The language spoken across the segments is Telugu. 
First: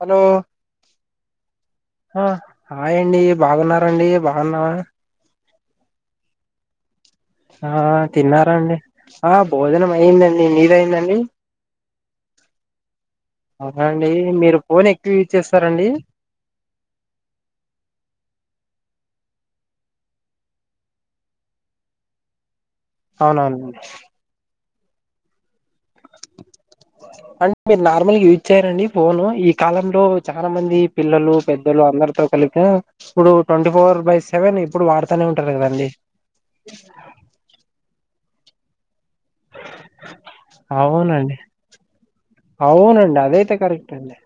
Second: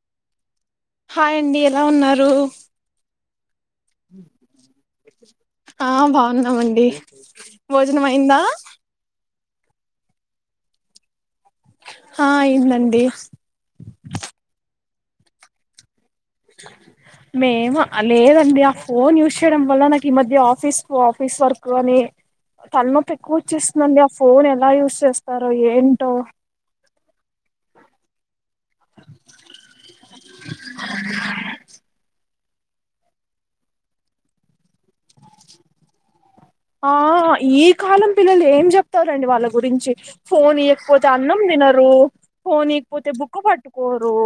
హలో హాయ్ అండి ఎలా హ ఉన్నారు హాయ్ అండి బాగున్నారా అండి బాన్నా ఆ బాన్నామండి ఆ తిన్నారా అండి ఆ భోజనం అయ్యిందండి మీది అయ్యిందండి ఆ ఐందండీ అవున అండి మీరు ఫోన్ ఎక్కువ యూజ్ చేస్తారండి మేము లేదండి ఆ ఫోన్ యూజ్ చేయడం వల్ల నాకి ఈ మధ్య ఆఫీస్ ఆఫీస్ వర్క్ అని తలనొప్ప ఎక్కువ అవునవునండి వచ్చేస్తుందండి ఆ ఫోన్ ఎలా యుస్ స్ చేస్తారో ఏంటో అంటే మీరు నార్మల్గా యూజ్ చేయ్యారండి ఫోను ఈ కాలంలో చాలా మంది పిల్లలు పెద్దలు అందరితో కనుక ఇప్పుడు ట్వంటీ ఫోర్ బై సెవెన్ ఇ ఆ ఈ కాలం పిల్లలి ఏం చెప్తా రండి వాళ్ళ గురించి ఫోన్ ఇయ్యకపోతే అవునండి అన్నం తినరు ఫోన్ ఇయ్యకపోతే అవునండి బుక్ అదైతే కరెక్ట్ అండి పట్టుకోరు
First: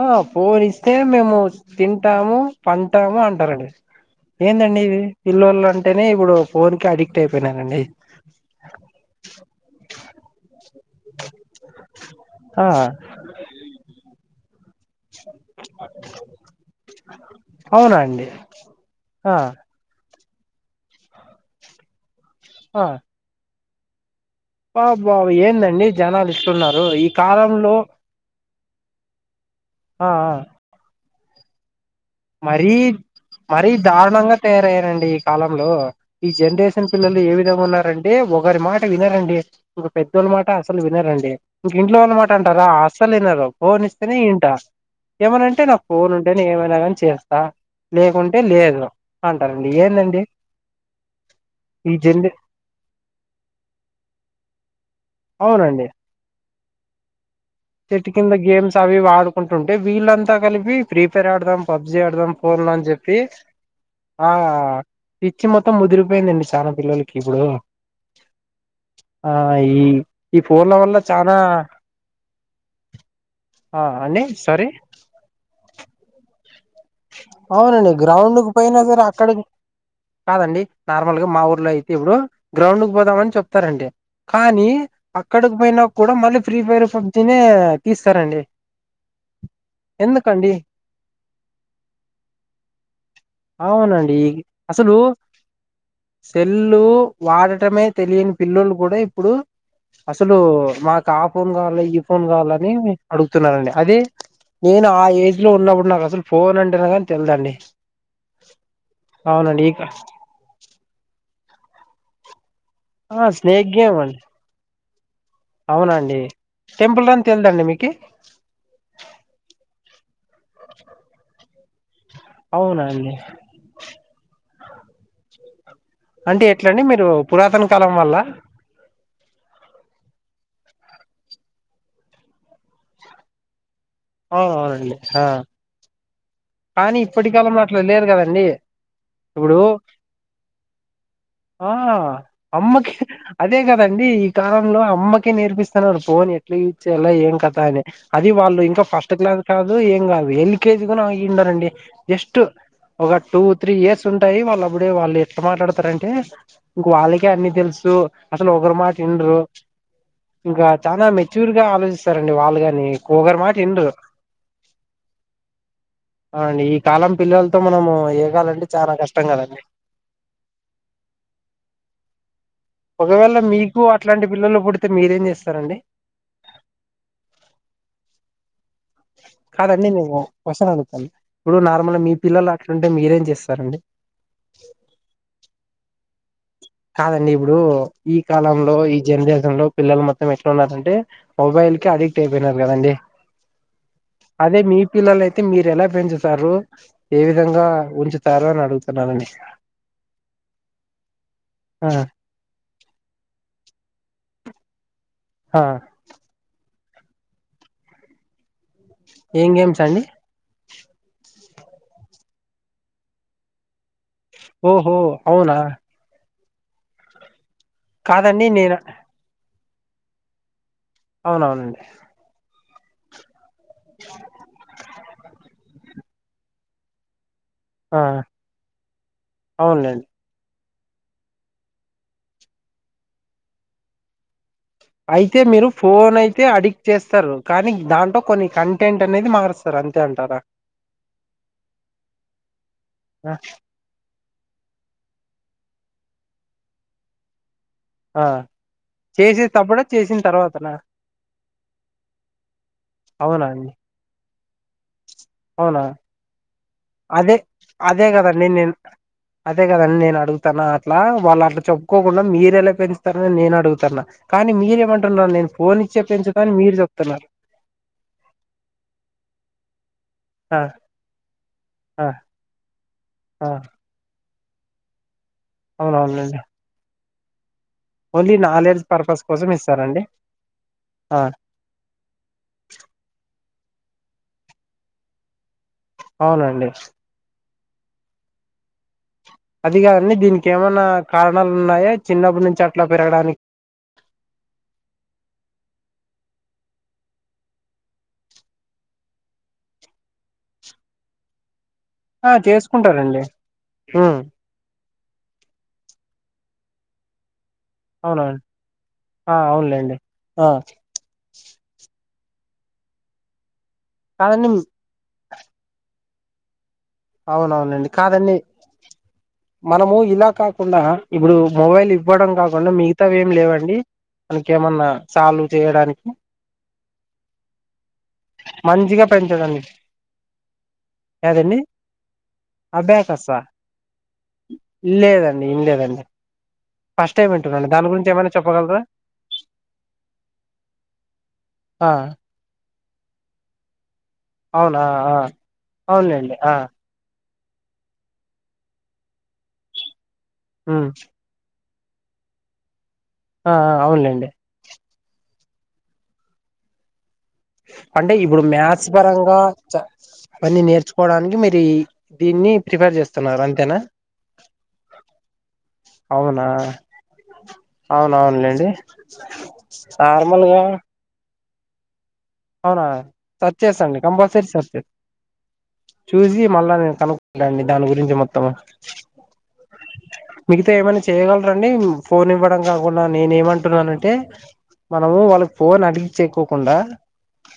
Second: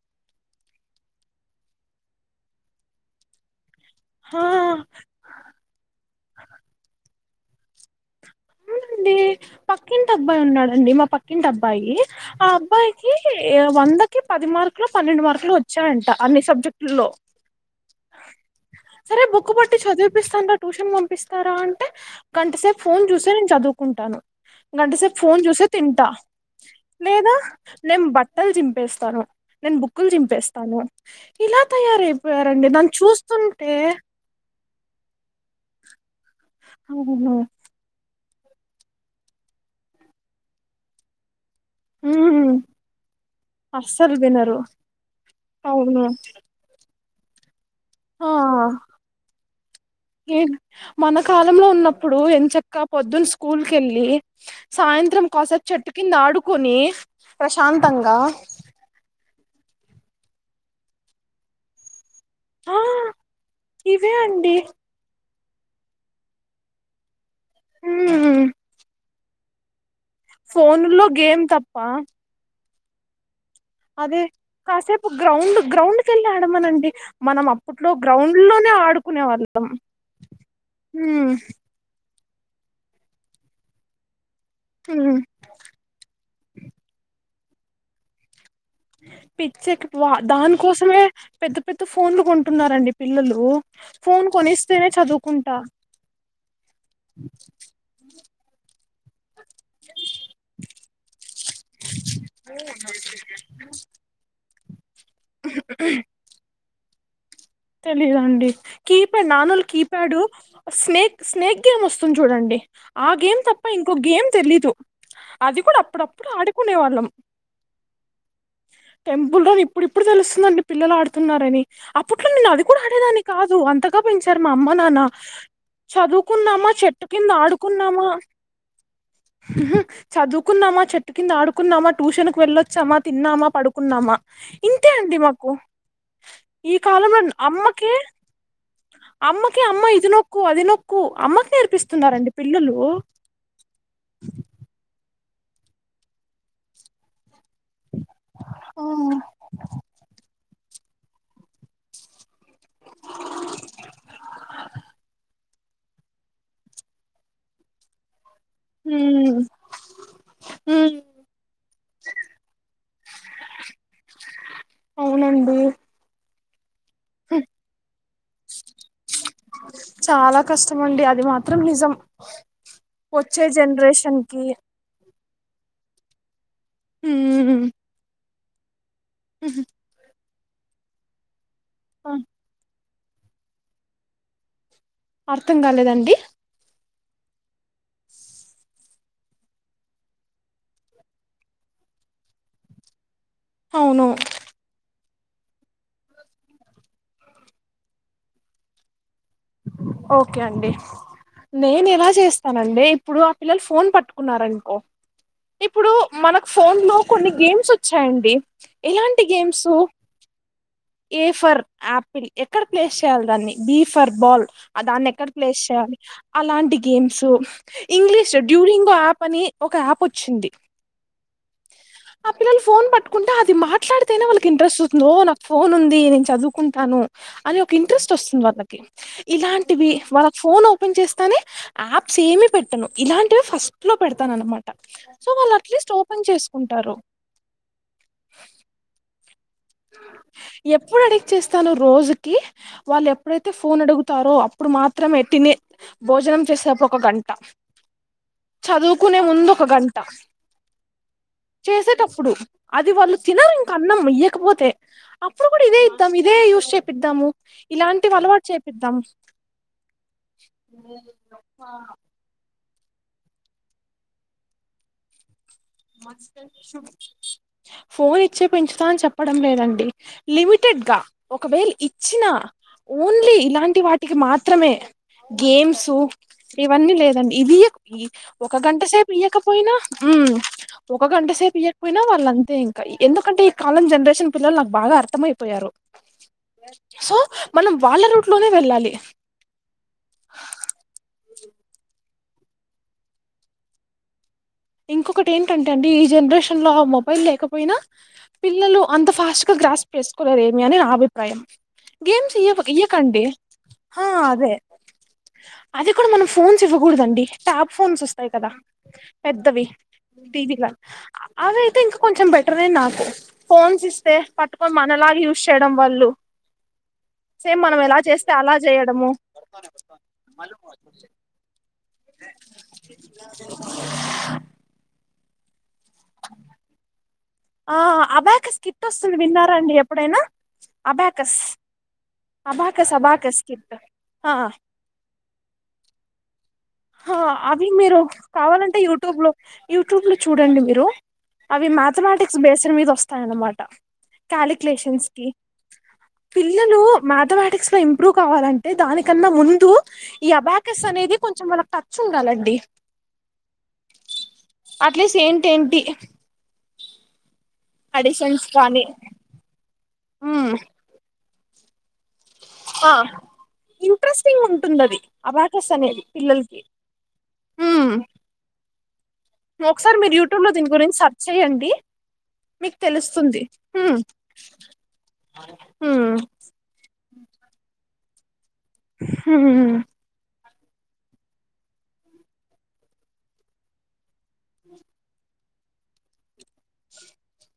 ఆ ఫోన్ ఇస్తే మేము తింటాము పంటాము అంటారండి ఆ ఏందండి ఇది పిల్లువల అంటేనే ఇప్పుడు ఫోన్ కి అడిగి ట్ అయిపోనండి డి పెయింట్ అబ్బాయి ఉన్నారు అండి మా పక్కింటి అబ్బాయి ఆ అబ్బాయికి వందకి పదిమార్ లో పన్నెండు మార్కులు వచ్చాయంట అన్ని సబ్జెక్టులో అవునా అండి సరే ఆ బుక్ బట్టి చదివు పంపిస్తారా ట్యూషన్ పంపిస్తారా అంటే కంఠసే ఆ ఫోన్ చూస చదువుకుంటాను గంట సేపు బాబబాబు ఫోన్ చూసే ఏందండి తింటా జనాలు ఇట్లున్నారు ఈ లేదా కాలంలో నేను బట్టలు చిపేస్తాను నేను బుక్కులు ఆ ఆ చిపేస్తాను ఇలా తయారైపోయారండి మరీ నన్ను మరీ చూస్తుంటే దారుణంగా తయారైంది అండి ఈ కాలంలో ఈ జనరేషన్ పిల్లలు ఏ అవును విధ ఉన్నారంటే ఒక ఒక వారి మాట వినరండి ఒక పెద్దోళ్ళ మాట అసలు వినరండి ఇంక ఇంట్లో వాళ్ళ మాట ఉమ్, అంటారా అసలు లేనార ఫోన్ అస్సలు ఇస్తేనే ఇంటా వినరు ఏమనంటే నాకు అవును ఫోన్ ఉంటేనే ఏమైనా కానీ చేస్తా ఆ లేకుంటే లేదు అంటారండి ఏందండి మన కాలంలో ఈ ఉన్నప్పుడు జనరే ఎంచక్క పొద్దున్న స్కూల్కి వెళ్ళి సాయంత్రం కోస చెట్టుకి నాడు కున్ని చెట్ కింద గేమ్స్ అవి వాడు ఉంటుంటే వీళ్ళంతా కలిపి ప్రీ ఫైర్ ఆడదాం పబ్జీ ఆడదాం. కోర్ల ఆ అని చెప్పి ఇవే ఆ అండి పిచ్చి మొత్తం ముదిరిపోయిందడి చాలా పిల్లకి ఇపుడు మ్మ్ హాయి ఫోను లో గేమ్ తప్పా ఆ అదే అండి సారీ కాసేపు గ్రౌండ్ గ్రౌండ్కెళ్లి అడమనం అవునండి గ్రౌండ్కి పోయినా సర ఆడుకునే అక్కడ వాళ్ళం కాదండి నార్మల్గా మ్మ్ మా ఊర్లో అయితే ఇబ్బుడు గ్రౌండ్ కు పోదామని చెప్తారండి కానీ మ్మ్ అక్కడికి పోయిన కూడ మళ్ళీ ఫ్రీ ఫైర్ పబ్జి తీస్తారండి. పిచ్చెక్కిపో ఎందుకండి దానికోసమే పెద్ద పెద్ద ఫోన్లు కొంటున్నారండి పిల్లలు అవునండి ఫోన్ కొనిస్తేనే అసలు చదువుకుంటా సెల్లు వాడటమే తెలియని పిల్లోలు కూడా ప్పుడు అసలు మాకు ఆ ఫోన్ కావాలి ఈ ఫోన్ కావాలని అడుగుతున్నారండి నేను ఆ ఏజ్ లో ఉన్నపుడు నాకు అసలు ఫోన్ అంటే కాని తెల్దండి. తెలియదండి కీ ప్యాడ్ నాన్నలు కీ ఇక ప్యాడ్ స్నేక్ స్నేక్ ఏంస్తుంది చూడండి. ఆ గేమ్ తప్ప ఇంకో గేమ్ తెలీదు అది కూడా అవునండి అప్పుడప్పుడు ఆడుకునే వాళ్ళం టెంపుల్ రన్ తెలదండి మీకి ఇప్పుడుప్పుడు తెలుసు దండి పిల్లలు ఆడుతున్నారని అప్పుడ్ నేను అది కూడా అవునండి అడేదాన్ని కాదు అంతగా పెంచారు. మా అమ్మ నాన్న అంటే చదువుకున్నామా ఎట్లండి చెట్టు మీరు కింద పురాతన కాలం ఆడుకున్నామా వాళ్ళ చదువుకున్నామా చెట్టు కింద ఆడుకున్నామా ట్యూషన్ కు వెళ్ళొచ్చామా తిన్నామా పడుకు కున్నామా ఇంతే అవునవునండి అండి ఆ మాకు ఈ కానీ ఇప్పటి కాలంలో అట్లా అమ్మకే లేరు కదండి ఇప్పుడు అమ్మకి అమ్మ ఇది నొక్కు అది నొక్కు అమ్మకి ఆ నేర్పిస్తున్నారండి పిల్లలు అమ్మకి అదే కదండి ఈ కాలంలో అమ్మకి కే నేర్పిస్తున్నారు ఫోన్ ఎట్ల యూస్ చేయాలా ఏం కతా అని అది వాళ్ళు ఇంకా ఫస్ట్ హ్మ్ క్లాస్ కాదు ఏం కాదు యెళ్ళి కేజీ గున ఆయి అయి ఉండరండి జస్ట్ ఒక టూ త్రీ ఇయర్స్ ఉంటాయి వాళ్ళు అప్పుడే వాళ్ళు ఎట్ట మాట్లాడతారంటే ఇంక వాళ్ళకే అన్నీ తెలుసు అసలు ఒకరి మాట ఇన్రు ఇంకా హ్మ్ చానా మెచ్యూర్ గా ఆలోచిస్తారండి వాళ్ళు గానీ ఒకరి మాట ఇన్రు అవునండి ఆ నీ కాలం పిల్లలతో మనము ఏగాలంటే చాలా కష్టం కదండి చాలా కష్టం అండి అది మాత్రం నిజం ఒకవేళ వచ్చే మీకు జనరేషన్ అట్లాంటి కి పిల్లలు పుడితే మీరేం చేస్తా సరండి హ్మ్ కాదండి మేము వస్తను అనుకోలె ఇప్పుడు నార్మల్గ మీ పిల్లలు అట్లుం టే మీరేం చేస్తారండి అర్థం కాలేదండి కాదండి ఇప్పుడు ఈ కాలంలో ఈ జెనరేషన్ లో పిల్లలు మొత్తం ఎట్ల ఉన్నారంటే మొబైల్ కి అడిక్ట్ అయిపోయినారు కదండి అవును అదే మీ పిల్లలు అయితే మీరు ఎలా పెంచుతారు ఏ విధంగా ఉంచుతారు అని అడుగుతున్నానండి ఓకే అండి నేను ఆ ఎలా చేస్తానండి ఇప్పుడు ఆ పిల్లలు ఫోన్ పట్టు కున్నారనుకో ఆ ఇప్పుడు మనకు ఫోన్ లో కొన్ని గేమ్స్ వచ్చాయండి ఎలాంటి ఏం గేమ్స్ అండి ఏ ఫర్ ఆపిల్ ఎక్కడ ప్లేస్ చేయాలి దాన్ని బీ ఫర్ బాల్ ఆ ఓహో దాన్నెక్కడ అవునా ప్లేస్ చేయాలి అలాంటి గేమ్స్ ఇంగ్లీష్ కాదండి నేను డ్యూలింగో ఆప్ అని ఒక యాప్ వచ్చింది అవునవునండి కుంట అది మాట్లాడితేనే వాళ్ళకి ఇంట్రెస్ నో నాకు ఫోన్ ఉంది నేను చదువుకుంటాను అని ఒక ఆ ఇంట్రెస్ట్ వస్తుంది వాళ్ళకి ఇలాంటివి అవునులేండి వాళ పో ఫోన్ ఓపెన్ చేస్తానే యాప్స్ ఏమి పెట్టను ఇలాంటివే ఫస్ట్ లో పెడతాను అన్నమా అయితే మీరు ఫోన్ అయితే అడిక్ట్ చేస్తారు కానీ దాంట్లో కొన్ని కంటెంట్ నది మారుస్ ఎప్పుడు అడిక్ట్ చేస్తాను రోజుకి వాళ్ళు ఆ ఎప్పుడైతే ఫోన్ అడుగుతారో అప్పుడు మాత్రమే తినే భోజనం చేసేప్పు ఒక గంట ఆ చదువుకునే ముందు ఒక చేసేటప్పుడా గంట చేసిన తర్వాతనా చేసేటప్పుడు అది వాళ్ళు అవునా తినరు ఇంక అండి అన్నం ఇయ్యాక్ కపోతే అవునా అదే అదే ఇలాంటివి అలవాటు కదండి నేను చేపిద్దాం అదే కదండి నేను అడుగుతాన అట్లా వాళ్ళు అట్లా చెప్పుకోకుండా మీరేలా పెంచస్తారనని నేను అడుగుతాన కానీ మీరేమంటున్న నేను ఫోన్ ఇచ్చే పెంచుతాని మీరు చెప్తున్నారు ఫోన్ ఇచ్చే పెంచుతా అని చెప్పడం లేదండి ఆ లిమిటెడ్ గా ఒకవేళ ఆ ఇచ్చిన ఓన్లీ ఆ ఇలాంటి వాటికి మాత్ మాత్రమే గేమ్సు అవునవునండి ఇవన్నీ లేదండి ఇది ఈ ఓన్లీ ఒక గంట నాలెడ్జ్ సేపు పర్పస్ కోసం ఇయకపోయినా ఇస్తారండి మ్మ్ ఒక ఆ గంట సేపు ఇయ్వకపోయినా వాళ్ళంతే ఇంకా ఎందుకంటే అంటే ఈ కాలం జనరేషన్ పిల్లలు నాకు బాగా అర్థమయిపోయారు అవునండి సో మనం వాళ్ళ రూట్లోనే వెళ్ళాలి అది కాదండి దీనికి ఏమన్నా కారణాలు ఉన్నాయా చిన్నప్పుడు నుంచి అట్లా పెరగడానికి ఇంకొకటి ఏంటంటే అండి ఈ జనరేషన్ లో ఆ మొబైల్ లేకపోయినా పిల్లలు అంత ఫాస్ట్ గా గ్రాస్ప్ చేసుకోలేరు ఏమి అని నా అభిప్రాయం ఆ గేమ్స్ ఇయ చేసుకుంటారండి ఇయకండి హా ఉమ్, అదే అది కూడా మనం ఫోన్స్ ఇవ్వకూడదండి స్టాట్ ఫోన్స్ వస్తాయి అవునవును కదా ఆ పెద్దవి అవునులేండి ఆ టీవీ లా అవైతే ఇంక్ కొంచెం బెటరే నాకు ఫోన్స్ ఇస్తే కాదండి పట్టుకొని మనలాగా యూజ్ చేయడం వాల్ళ్ళు అవునవునండి కాదండి చేయడము మనము ఇలా కాకుండా ఇప్పుడు మొబైల్ ఇవ్వడం కాకుండా మిగతావి ఏమి లేవండి అనకేమన్నా సాల్వ్ చేయడానికి ఆ అబాకస్ కిట్ మంచిగా వస్తుంది విన్నారా పెంచడండి అండి ఎప్పుడైనా అబాకస్ ఏదండి అబాకస్ అబ్యాకస్సా అబాకస్ కిట్ లేదండి ఇన్లేదండి ఫస్ట్ టైం మ్మ్ అవి వింటున్నాను దాని మీరు గురించి ఏమైనా కావాలంటే చెప్పగలరా యూట్యూబ్ లో యూట్యూబ్ లో చూడండి మీరు అవి ఆ మ్యాథమెటిక్స్ బేస్న్ మీద వస్ స్థా అనమాట అవునా కాలిక్యలేషన్స్ ఆ కి అవునులేండి ఆ పిల్లలు మాదవాటి థిక్స్ లో ఇంప్రూవ్ కావాలంటే దానికన్నా ముందు ఈ అబాకస్ ఉమ్ అనేది కొంచెం మన తచ్చ కలండి ఆ అవునులేండి టెంటి అంటే ఇప్పుడు మ్యాథ్స్ పరంగా చ ఉమ్ ఫన్నీ నేర్చుకో నికి మీరి ఆ ఇంట్రెస్టింగ్ ఉంటున్నది అబాకస్ అనే అవునా పిల్లలకి అవునవునులేండి ఒకసారి మీరు యూట్యూబ్ లో నార్మల్గా దీని గురించి సర్చ్ చేయండి మీకు అవునా తెలుస్తుంది సర్చ్ చేస్తా అండి ఉమ్ కంపల్సరీస్త ఉమ్ చూసి మళ్ళా నేను కనుక్ంటా అండి దాని గురించి హిందీ మొత్తం హ మిగతా ఏమైనా చేయగలరాండి ఫోన్ ఇవ్వడం కాకుండా నేనే ఏమంటున్నానంటే మనము వాళ్ళ ఫోన్ అడిగి చెకోకుండా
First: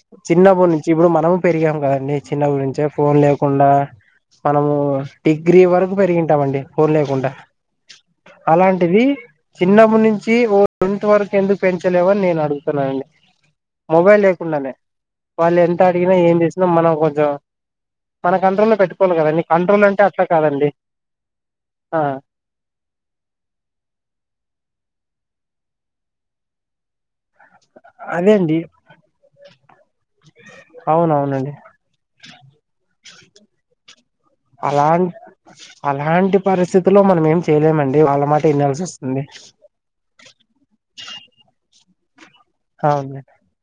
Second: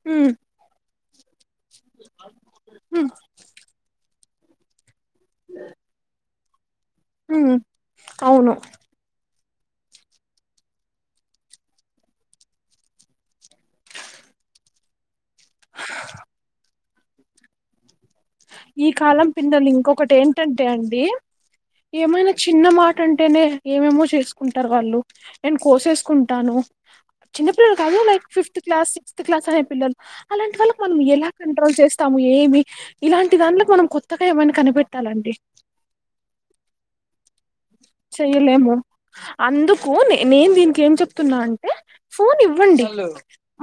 ఉమ్ చిన్న బోని ఇప్పుడు మనం పెరిగాం కదండి చిన్నప్పుడించే ఉమ్ ఫోన్ లేకుండా మనము డిగ్రీ వరకు పెరిగింటాం అండి ఫోన్ లేకుంటా ఉమ్ అవును అలాంటిది చిన్నప్పు నుంచి ఓ ఇట్ వరకు ఎందుకు పెంచలేవని నేను అడుగుతున్నానండి మొబైల్ ఉండలే వాళ్ళు ఎంత అడిగినా ఏం చేసినా మనం కొజ ఈ కాలం పిల్లలు అంటే ఇంకొకటి అట్లా ఏంటంటే కాదండి అండి ఆ ఏమైనా చిన్న మాట అంటేనే ఏమేమో చేసుకుంటారు వాళ్ళు నేను కోసేసుకుంటాను చిన్న పిల్లలు కాదు లైక్ అదే ఫిఫ్త్ అండి క్లాస్ సిక్స్త్ క్లాస్ అనే పిల్లలు అలాంటి వాళ్ళకి మనం ఎలా కంట్రోల్ చేస్తాము ఏమి ఇలాంటి దాంట్లకు మనం కొత్తగా ఏమైనా అలా కనిపెట్టాలండి అలాంటి పరిస్థితులో మనం ఏం చేయలేమండి వాళ్ళ మాట చెయలేము వినాల్సి వస్తుంది అందుకు న నేను దీనికి ఏం చెప్తున్నా అంటే ఫోన్ ఇవ్వండి అవును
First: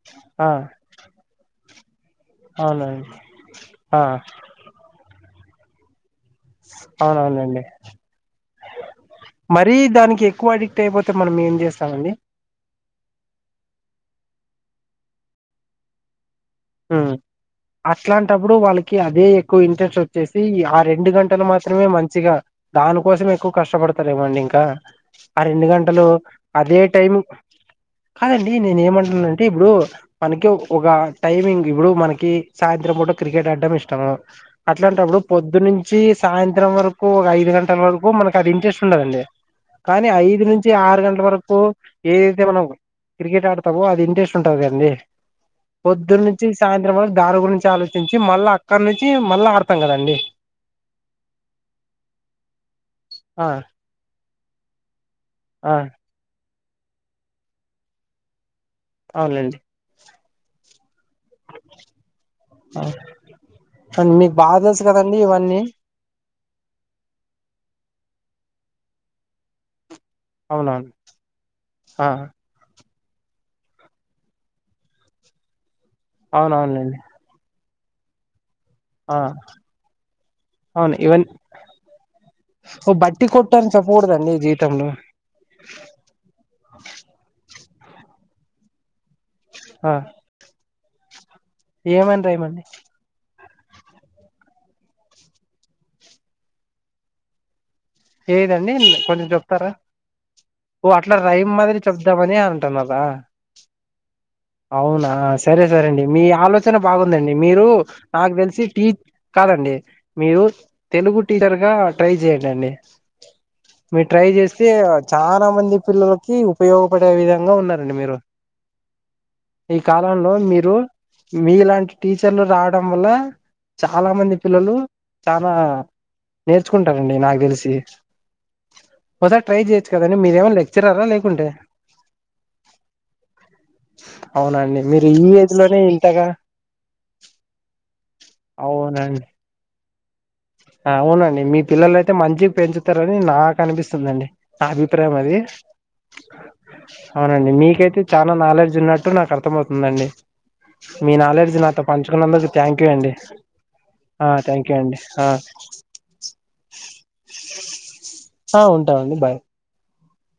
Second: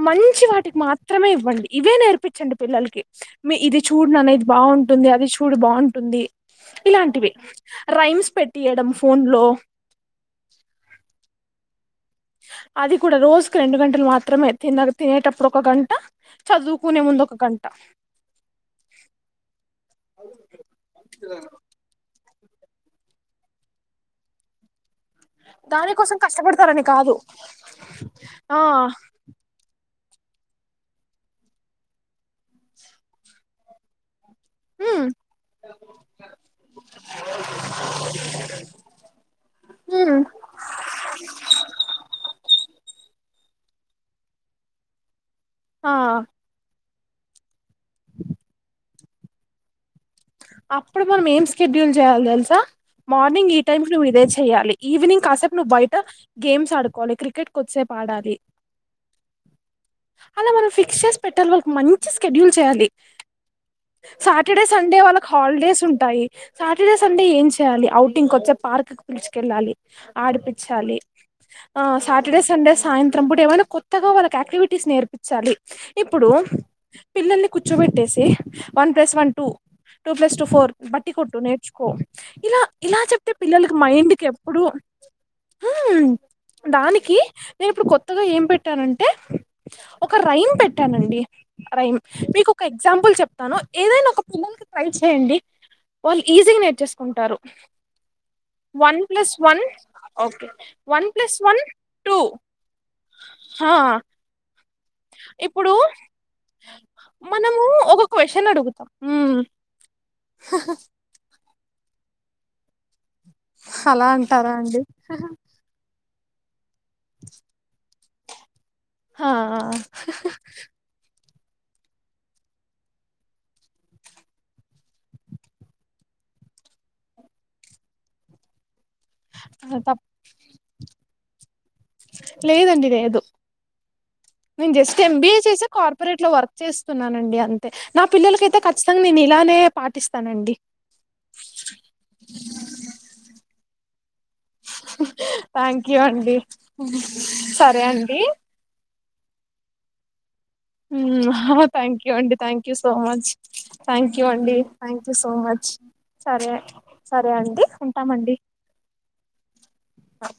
మంచి ఆ వాటికి మాత్రమే ఇవ్వండి ఇవే నేర్పు చండి పిల్లలకి అవునండి మీ ఇది ఆ చూడు నాన్న ఇది బాగుంటుంది అది చు చూడు బాగుంటుంది ఇలాంటివి అవునవునండి రైమ్స్ పెట్ మరీ దానికి ఎక్కువ అడిక్ట్ అయిపోతే మనం ఏం చే స్తామండి అది కూడా రోజుకి రెండు గంటలు మాత్రమే తిన్నగా తినేటప్పుడు ఒక గంట చదువుకునే ముందు ఒక గంట అట్లాంటప్పుడు వాళ్ళకి అదే ఎక్కువ ఇంట్రెస్ట్ వ వచ్చేసి ఆ రెండు గంటలు మాత్రమే మంచి మంచిగా దానికోసం ఎక్కువ కష్టపడతారే మో అండి ఇంకా ఆ రెండు గంటలు దానికోసం అదే కష్టపడతారని కాదు టైం కాదండి ఆ నేనే ఏమంటున్నాంటే ఇప్పుడు మనకి ఒక టైమింగ్ ఇప్పుడు మనకి సాయంత్రం పూట క్రికెట్ ఆడడం ఇష్టము. ఉమ్ అట్లాంటప్పుడు పొద్దు నుంచి సాయంత్రం వరకు ఒక ఐదు గంటల వరకు మనకు అది ఇంట్రెస్ట్ ఉండదండి. కానీ ఉమ్ ఐదు నుంచి ఆరు గంటల వరకు ఏదైతే మనం క్రికెట్ ఆడతామో అది ఇంట్రెస్ట్ ఉంటది కందండి. ఆ పొద్దునా నుంచి సాయం త్రం మళ్ళ దారి గురించి ఆలోచించి మళ్ళీ అక్కడి నుంచి మళ్ళీ ఆడతాం కదండి. అప్పుడు మనం ఏం స్కెడ్యూల్ చేయాలి. తెలుసా ఆ మార్నింగ్ ఈ టైమ్కి నువ్వు ఇదే చెయ్యాలి ఈవినింగ్ కాసేపు నువ్వు ఆ బయట గేమ్స్ ఆడుకోవాలి క్రికెట్ కు కొద్ది సేపు ఆడాలి అవునులేండి అలా మనం ఫిక్స్ చేసి పెట్టాలి. వాళ్ళకి మంచి స్కెడ్యూల్ ఆ చేయాలి. అవును మీకు బాగా సాటర్డే తెలుసు సండే కదండి వాళ్ళకు ఇవన్నీ హాలిడేస్ ఉంటాయి. సాటర్డే సండే ఏం చేయాలి. ఔటింగ్ వోచ్చే పార్క్ కు పిలుచుకెళ్ళాలి. అవునవును ఆడిపించాలి. ఆ సాటర్డే సండే సాయం త్రంప్పుడు ఏమైనా కొత్తగా వాళ్కి యాక్టివిటీస్ నేర్పించాలి. ఇప్పుడు అవునవునులేండి పిల్లల్లి కూర్చో బెట్టేసి వన్ ప్లస్ ఆ one two two plus two four అవును బట్టి ఇవన్నీ కొట్టు నేర్చుకో ఇలా ఓ ఇలా బట్టి చెప్తే కొట్టు అని పిల్లలకి మైండ్కి చెప్పకూడదండి ఎప్పుడు జీవితంలో దానికి నేను ఇప్పుడు కొత్తగా ఏం పెట్టానంటే ఆ ఒక రైమ్ పెట్టానండి రైమ్ ఏమని మీకు ఒక రైమండి ఎగ్జాంపుల్ చెప్ తను ఏదైనా ఒక [unintelligible] ట్రై చేయండి వాళ్ళు ఈజీగా నేర్చేసుకుంటారు ఏదండి వన్ కొంచం ప్లస్ వన్ చెప్తారా ఓకే ఓ వన్ అట్లా ప్లస్ రైమ్ వన్ మాదిరి టూ చెప్దామని అంటన్నరా హా అవునా సరే ఇప్పుడు సరే అండి మీ ఆలోచన బాగుందండి మనము మీరు ఒక నాకు క్వశ్చన్ తెలిసి అడుగుతాం టీచ్ మ్మ్ కాదండి మీరు తెలుగు టీచర్ గా ట్రై చేయండి అండి మీరు అలా ట్రై అంటారా చేస్తే అండి చాలా మంది పిల్లల కి ఉ ఉపయోగపడే విధంగా ఉన్నారండి మీరు హ ఆ ఈ కాలంలో మీరు మీలాంటి టీచర్లు రావడం వల్ల చాలా మంది పిల్లలు చనాా నేర్చుకుంటారండి నాకు తెలిసి [unintelligible] ఒకసారి ట్రై ఆ చేయొచ్చు తప్ కదండి మీరేమన్నా లెక్చరరా లేకుంటే లేదండి లేదు నేను అవునండి జస్ట్ మీరు ఈ ఎంబీఏ ఏజ్ చేసి లోనే కార్పొరేట్ ఇంతగా లో వర్క్ చేస్తున్నానండి అంతే నా పిల్లలకైతే కచ్చితంగా నేను ఇలానె పా ఆ అవునండి మీ పిల్లలు అయితే మంచి పెంచుతారని నాకు అనిపిస్తుంది ండి నా అభిప్రాయం అది థ్యాంక్ యూ అండి అవునండి సరే మీకైతే అండి చాలా నాలెడ్జ్ ఉన్నట్టు అప్పుటు నాకు అర్థమవుతుందండి మీ నాలెడ్జ్ నాతో థ్యాంక్ యూ అండి పంచుకున్నందుకు థ్యాంక్ ూ యూ సో అండి మచ్ థాంక్యూ ఆ అండి థ్యాంక్ యూ థాంక్యూ ఆ సో మచ్ సరే సరే అండి ఉంటామండి ఆ ఉంటామండి బాయ్ స